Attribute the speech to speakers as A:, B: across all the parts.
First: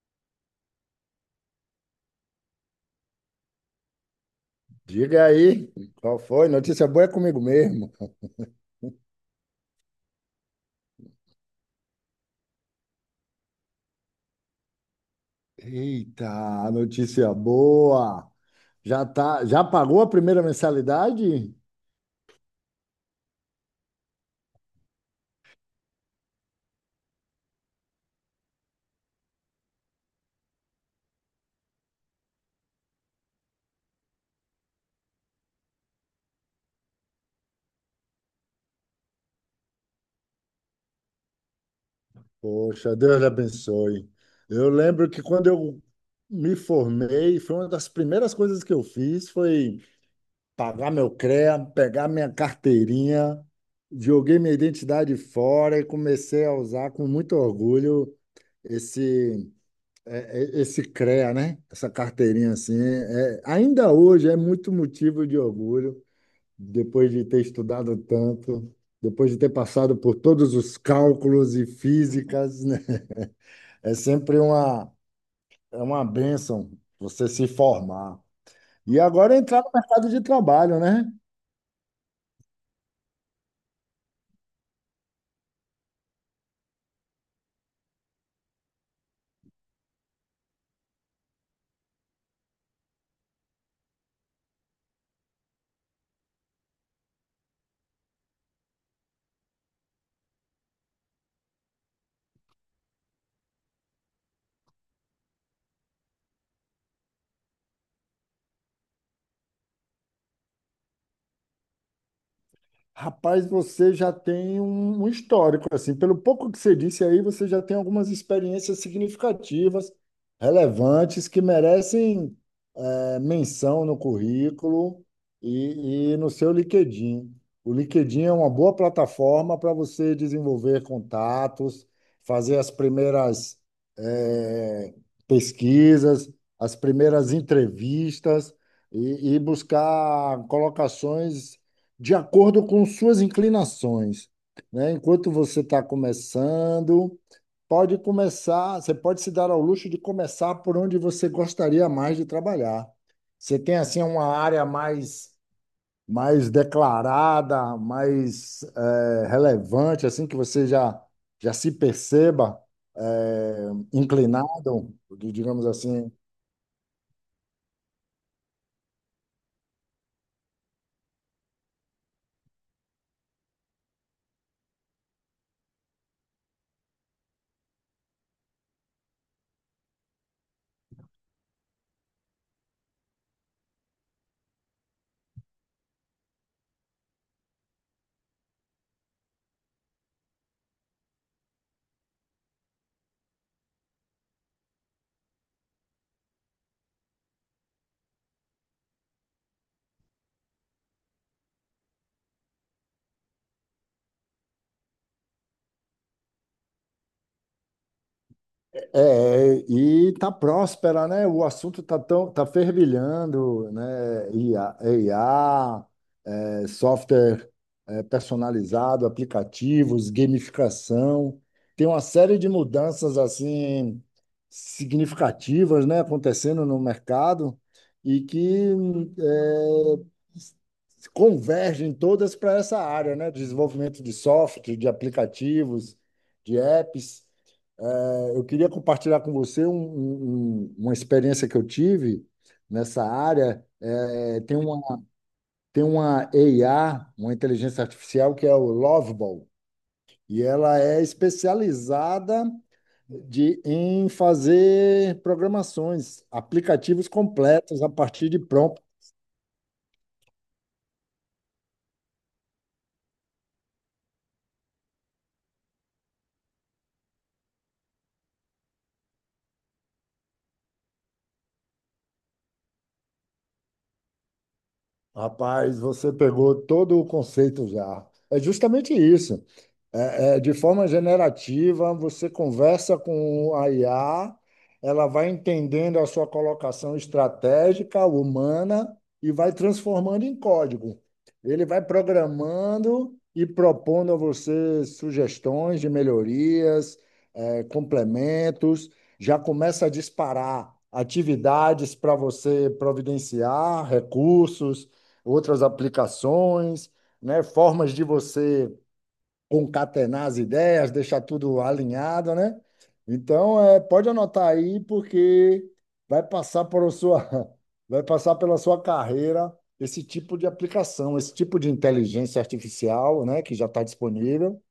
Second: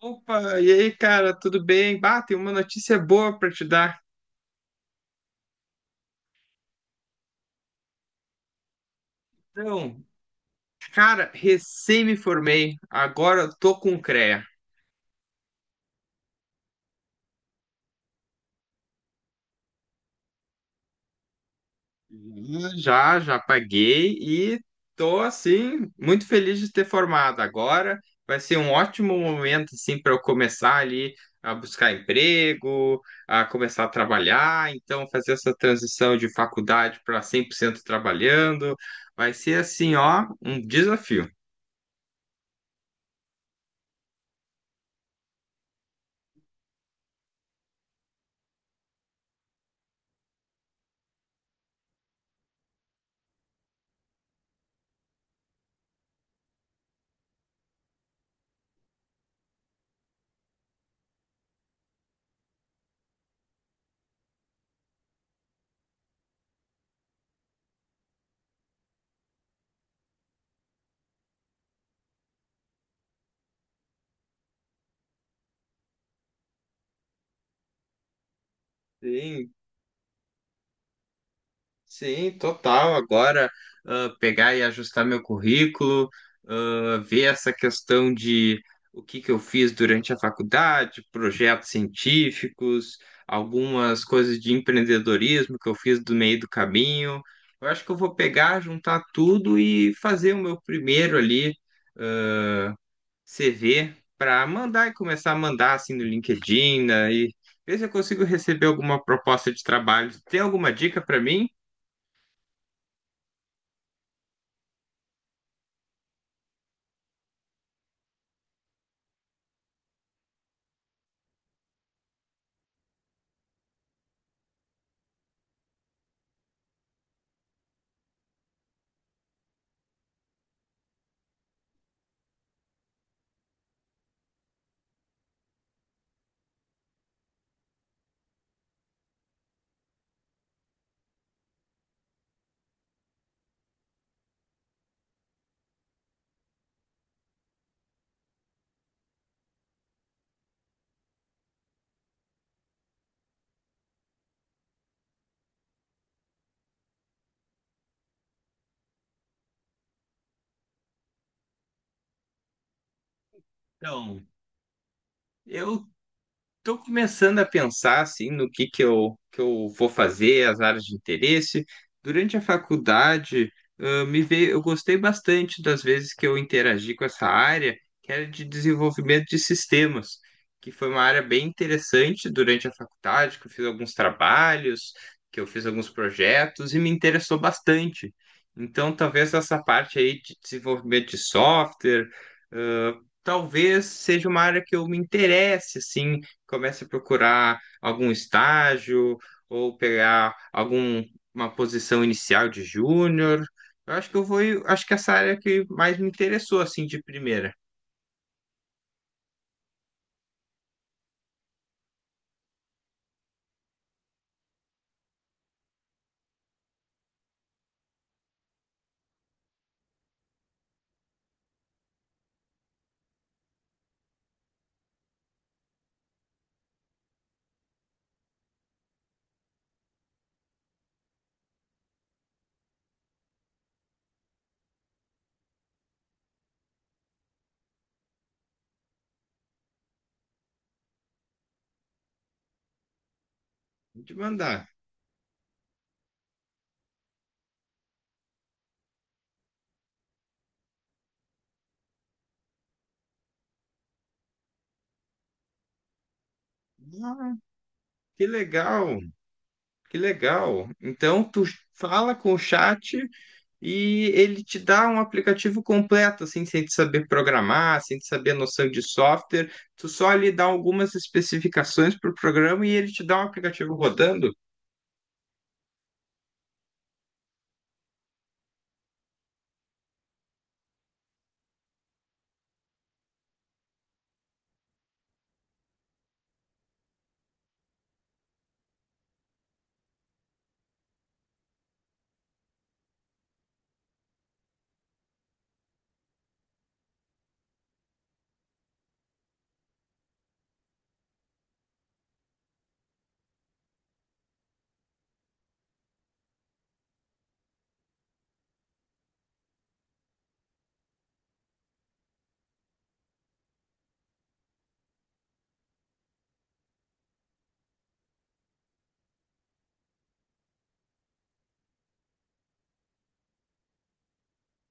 A: Opa, e aí, cara, tudo bem? Bah, tem uma notícia boa pra te dar.
B: Diga aí, qual foi? Notícia boa é comigo mesmo.
A: Então, cara, recém me formei, agora eu tô com o CREA.
B: Eita, notícia boa. Já tá, já pagou a primeira mensalidade?
A: Já, já paguei e tô, assim, muito feliz de ter formado. Agora vai ser um ótimo momento, assim, para eu começar ali a buscar emprego, a começar a trabalhar. Então, fazer essa transição de faculdade para 100% trabalhando vai ser, assim, ó, um desafio.
B: Poxa, Deus lhe abençoe. Eu lembro que quando eu me formei, foi uma das primeiras coisas que eu fiz, foi pagar meu CREA, pegar minha carteirinha, joguei minha identidade fora e comecei a usar com muito orgulho esse Esse CREA, né? Essa carteirinha assim, é, ainda hoje é muito motivo de orgulho, depois de ter estudado tanto, depois de ter passado por todos os cálculos e físicas, né? É sempre uma, é uma bênção você se formar. E agora
A: Sim,
B: entrar no mercado de trabalho, né?
A: sim, total. Agora, pegar e ajustar meu currículo, ver essa questão de o que que eu fiz durante a faculdade, projetos científicos, algumas coisas de empreendedorismo que eu fiz do meio do caminho. Eu acho que eu vou pegar, juntar tudo e fazer o meu primeiro ali, ah, CV para mandar e começar a mandar assim no LinkedIn, né, e ver se eu consigo receber alguma proposta de trabalho. Tem alguma dica para mim?
B: Rapaz, você já tem um histórico, assim, pelo pouco que você disse aí, você já tem algumas experiências significativas, relevantes, que merecem menção no currículo e no seu LinkedIn. O LinkedIn é uma boa plataforma para você desenvolver contatos, fazer as primeiras é, pesquisas, as primeiras entrevistas e buscar colocações de acordo com suas inclinações, né? Enquanto você está começando, Pode começar, você pode se dar ao luxo de começar por onde você gostaria mais de trabalhar. Você tem assim uma área mais declarada, mais relevante, assim que você já se perceba
A: Então,
B: inclinado, digamos
A: eu
B: assim,
A: estou começando a pensar assim no que eu vou fazer, as áreas de interesse. Durante a faculdade, me veio, eu gostei bastante das vezes que eu interagi com essa área, que era de desenvolvimento de sistemas, que foi uma área bem interessante durante a faculdade, que eu fiz alguns trabalhos, que eu fiz alguns projetos e me interessou bastante. Então, talvez essa parte aí de desenvolvimento de software, ah, talvez seja uma área que eu me interesse, assim comece a procurar algum estágio ou pegar alguma posição inicial de júnior. Eu acho que acho que essa área que mais me interessou assim de primeira.
B: é, e tá próspera, né? O assunto tá fervilhando, né? I a é, software é, personalizado, aplicativos, gamificação. Tem uma série de mudanças assim significativas, né, acontecendo no mercado e que é, convergem todas para essa área, né, de desenvolvimento de software, de aplicativos, de apps. É, eu queria compartilhar com você uma experiência que eu tive nessa área.
A: De
B: É,
A: mandar.
B: tem uma AI, uma inteligência artificial, que é o Loveball, e ela é especializada em fazer programações, aplicativos
A: Ah,
B: completos a
A: que
B: partir de prompt.
A: legal, que legal. Então tu fala com o chat e ele te dá um aplicativo completo, assim, sem te saber programar, sem te saber a noção de software. Tu só lhe dá algumas especificações para o programa e ele te dá um aplicativo rodando.
B: Rapaz, você pegou todo o conceito já. É justamente isso. De forma generativa, você conversa com a IA, ela vai entendendo a sua colocação estratégica, humana, e vai transformando em código. Ele vai programando e propondo a você sugestões de melhorias, complementos, já começa a disparar atividades para você providenciar, recursos, outras aplicações, né, formas de você concatenar as ideias, deixar tudo alinhado, né? Então, é, pode anotar aí, porque vai passar por sua, vai passar pela sua carreira esse tipo de aplicação, esse tipo de inteligência artificial, né, que já está disponível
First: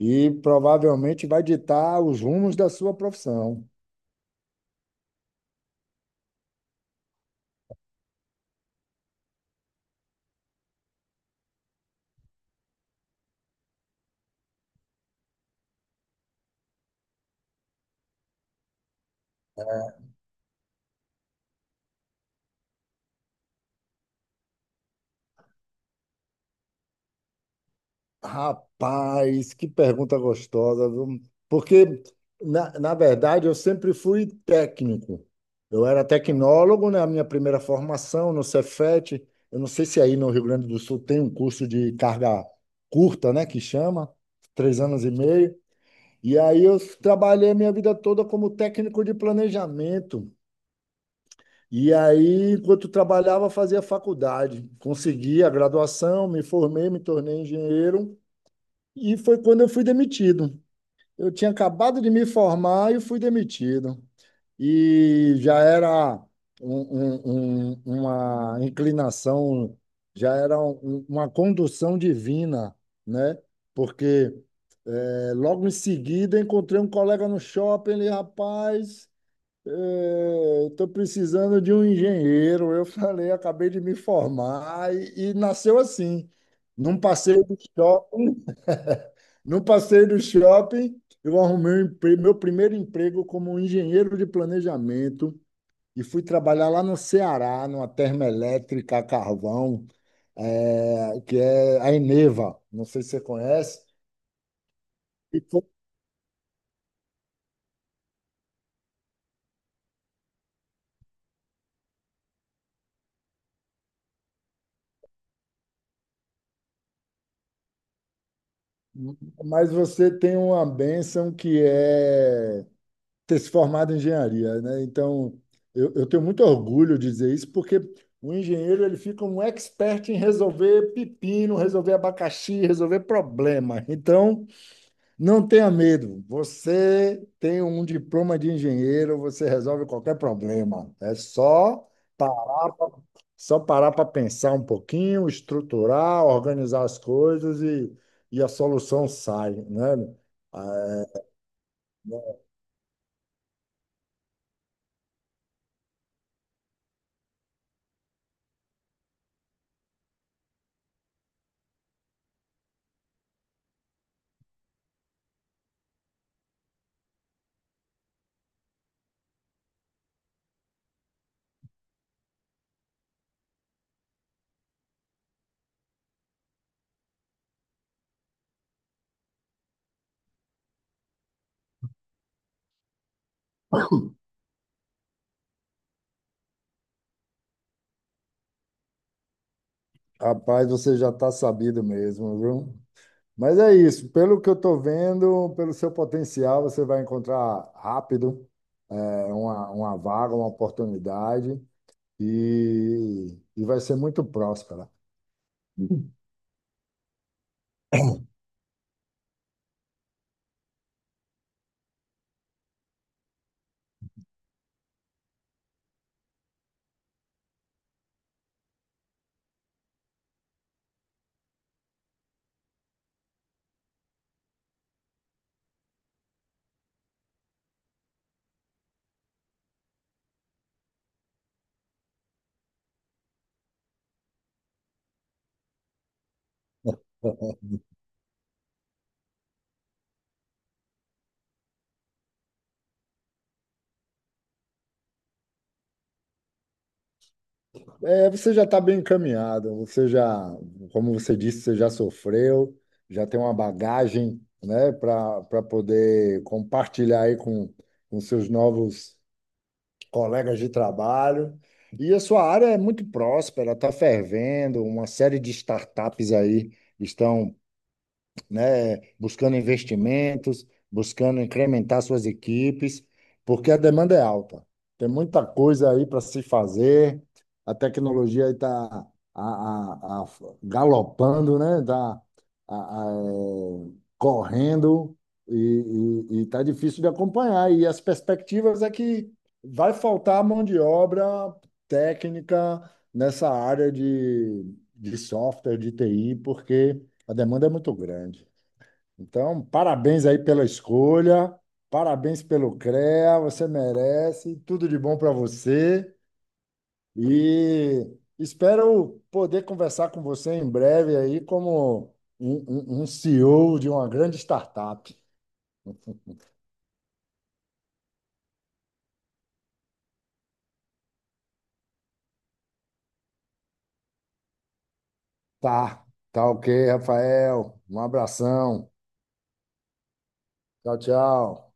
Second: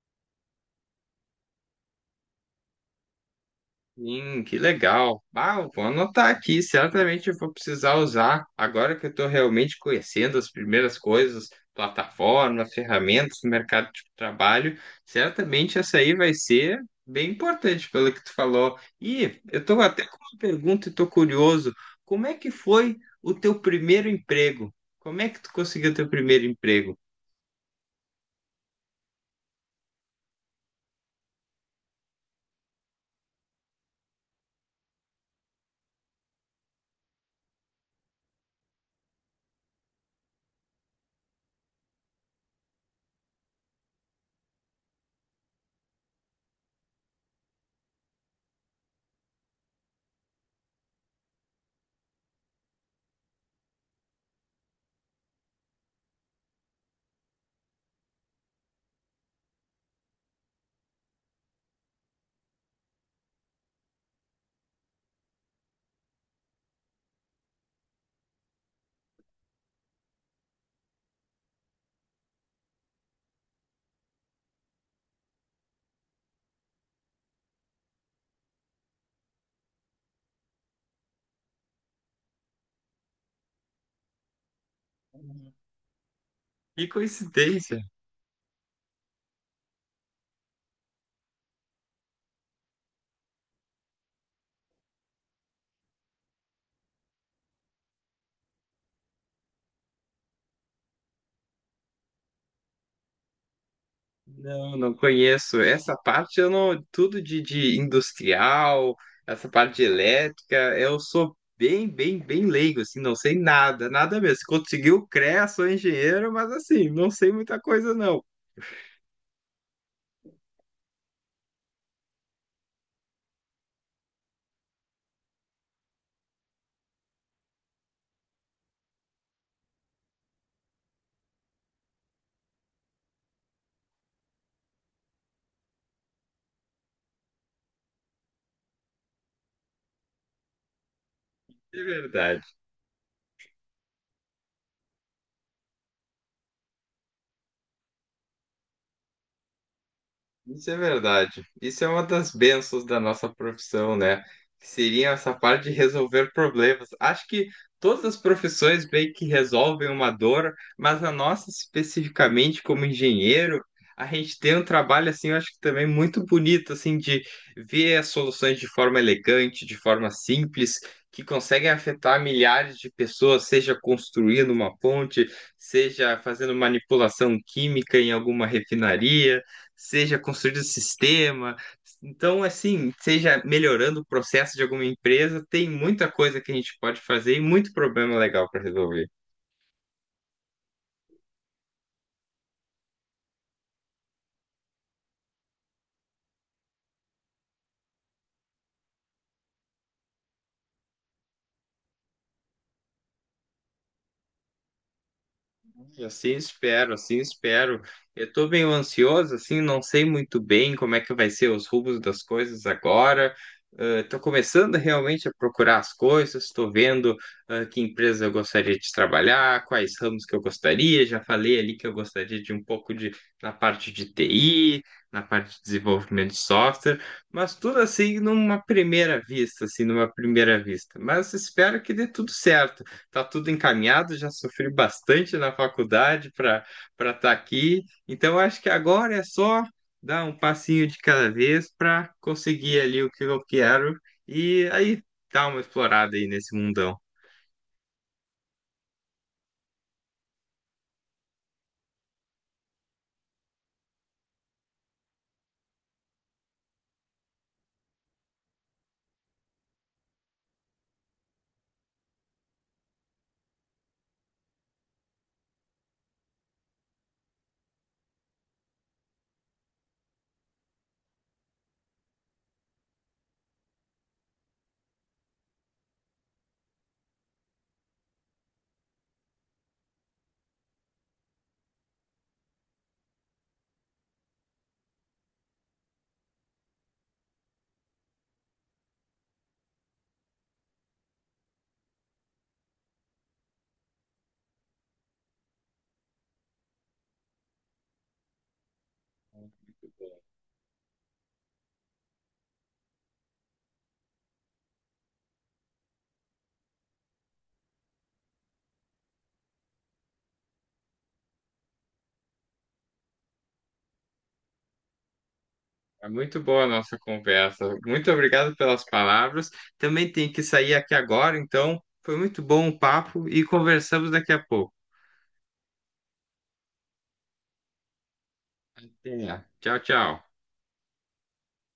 B: e provavelmente vai ditar os rumos da sua profissão.
A: Sim, que legal. Ah, eu vou anotar aqui, certamente eu vou precisar usar. Agora que eu estou realmente conhecendo as primeiras coisas, plataforma ferramentas, mercado de trabalho, certamente essa aí vai ser bem importante pelo que tu falou. E eu estou até com uma pergunta e estou curioso. Como é que foi o teu primeiro emprego? Como é que tu conseguiu teu primeiro emprego?
B: Rapaz, que pergunta gostosa, viu? Porque, na verdade, eu sempre fui técnico. Eu era tecnólogo na minha primeira formação no Cefet. Eu não sei se aí no Rio Grande do Sul tem um curso de carga curta, né, que chama, 3 anos e meio. E aí eu trabalhei a minha vida toda como técnico de planejamento. E aí, enquanto trabalhava, fazia faculdade. Consegui a graduação, me formei, me tornei engenheiro. E foi quando eu fui demitido. Eu tinha acabado de me formar e fui demitido. E já era um- uma inclinação, já era uma condução divina, né? Porque logo em seguida encontrei um colega no shopping, ele, rapaz, estou precisando de um engenheiro. Eu falei, acabei de me formar e nasceu assim,
A: Que
B: num passeio do
A: coincidência!
B: shopping. No passeio do shopping, eu arrumei meu primeiro emprego como engenheiro de planejamento e fui trabalhar lá no Ceará, numa termoelétrica a carvão, que é a Eneva. Não sei se você conhece.
A: Não, não
B: E
A: conheço.
B: foi-
A: Essa parte eu não. Tudo de industrial, essa parte de elétrica, eu sou bem, bem, bem leigo, assim, não sei nada, nada mesmo. Se conseguiu, CREA, sou engenheiro, mas assim, não sei muita coisa, não.
B: mas você tem uma bênção que é ter se formado em engenharia, né? Então, eu tenho muito orgulho de dizer isso, porque o engenheiro ele fica um expert em resolver pepino, resolver abacaxi, resolver problema. Então, não tenha medo. Você tem um diploma de engenheiro, você resolve qualquer problema. É
A: De
B: só
A: verdade.
B: parar pra, só parar para pensar um pouquinho, estruturar, organizar as coisas e a solução sai, né?
A: Isso é
B: É,
A: verdade. Isso é uma das bênçãos da nossa profissão, né? Que seria essa parte de resolver problemas. Acho que todas as profissões meio que resolvem uma dor, mas a nossa, especificamente como engenheiro, a gente tem um trabalho, assim, eu acho que também muito bonito, assim, de ver as soluções de forma elegante, de forma simples, que conseguem afetar milhares de pessoas, seja construindo uma ponte, seja fazendo manipulação química em alguma refinaria, seja construindo o sistema. Então, assim, seja melhorando o processo de alguma empresa, tem muita coisa que a gente pode fazer e muito problema legal para resolver.
B: rapaz, você já está sabido mesmo, viu? Mas é isso, pelo que eu estou vendo, pelo seu potencial, você vai encontrar rápido uma vaga, uma oportunidade e vai ser muito próspera.
A: Assim espero, assim espero. Eu estou meio ansioso, assim, não sei muito bem como é que vai ser os rumos das coisas agora. Estou começando realmente a procurar as coisas, estou vendo que empresa eu gostaria de trabalhar, quais ramos que eu gostaria. Já falei ali que eu gostaria de um pouco de na parte de TI, na parte de desenvolvimento de software, mas tudo assim numa primeira vista, assim, numa primeira vista. Mas espero que dê tudo certo, tá tudo encaminhado, já sofri bastante na faculdade para para estar aqui. Então acho que agora é só dar um passinho de cada vez para conseguir ali o que eu quero e aí dar uma explorada aí nesse mundão.
B: É, você já está bem encaminhado, como você disse, você já sofreu, já tem uma bagagem, né, para poder compartilhar aí com seus novos colegas de trabalho. E a sua área é muito próspera, está fervendo, uma série de startups aí estão né, buscando investimentos, buscando incrementar suas equipes, porque a demanda é alta. Tem muita coisa aí para se fazer. A tecnologia aí está galopando, né? Tá, a- a- eh, correndo e está difícil de acompanhar. E as perspectivas é que vai faltar mão de obra técnica nessa área de software, de TI, porque a demanda é muito grande. Então, parabéns aí pela escolha, parabéns pelo CREA, você merece, tudo de bom para você e espero poder conversar com você em breve aí como um CEO de uma grande startup.
A: É muito boa a nossa conversa. Muito obrigado pelas palavras. Também tenho que sair aqui agora, então foi muito bom o papo e conversamos daqui a pouco.
B: Tá, tá ok, Rafael. Um abração.
A: Até. Tchau, tchau.
B: Tchau, tchau.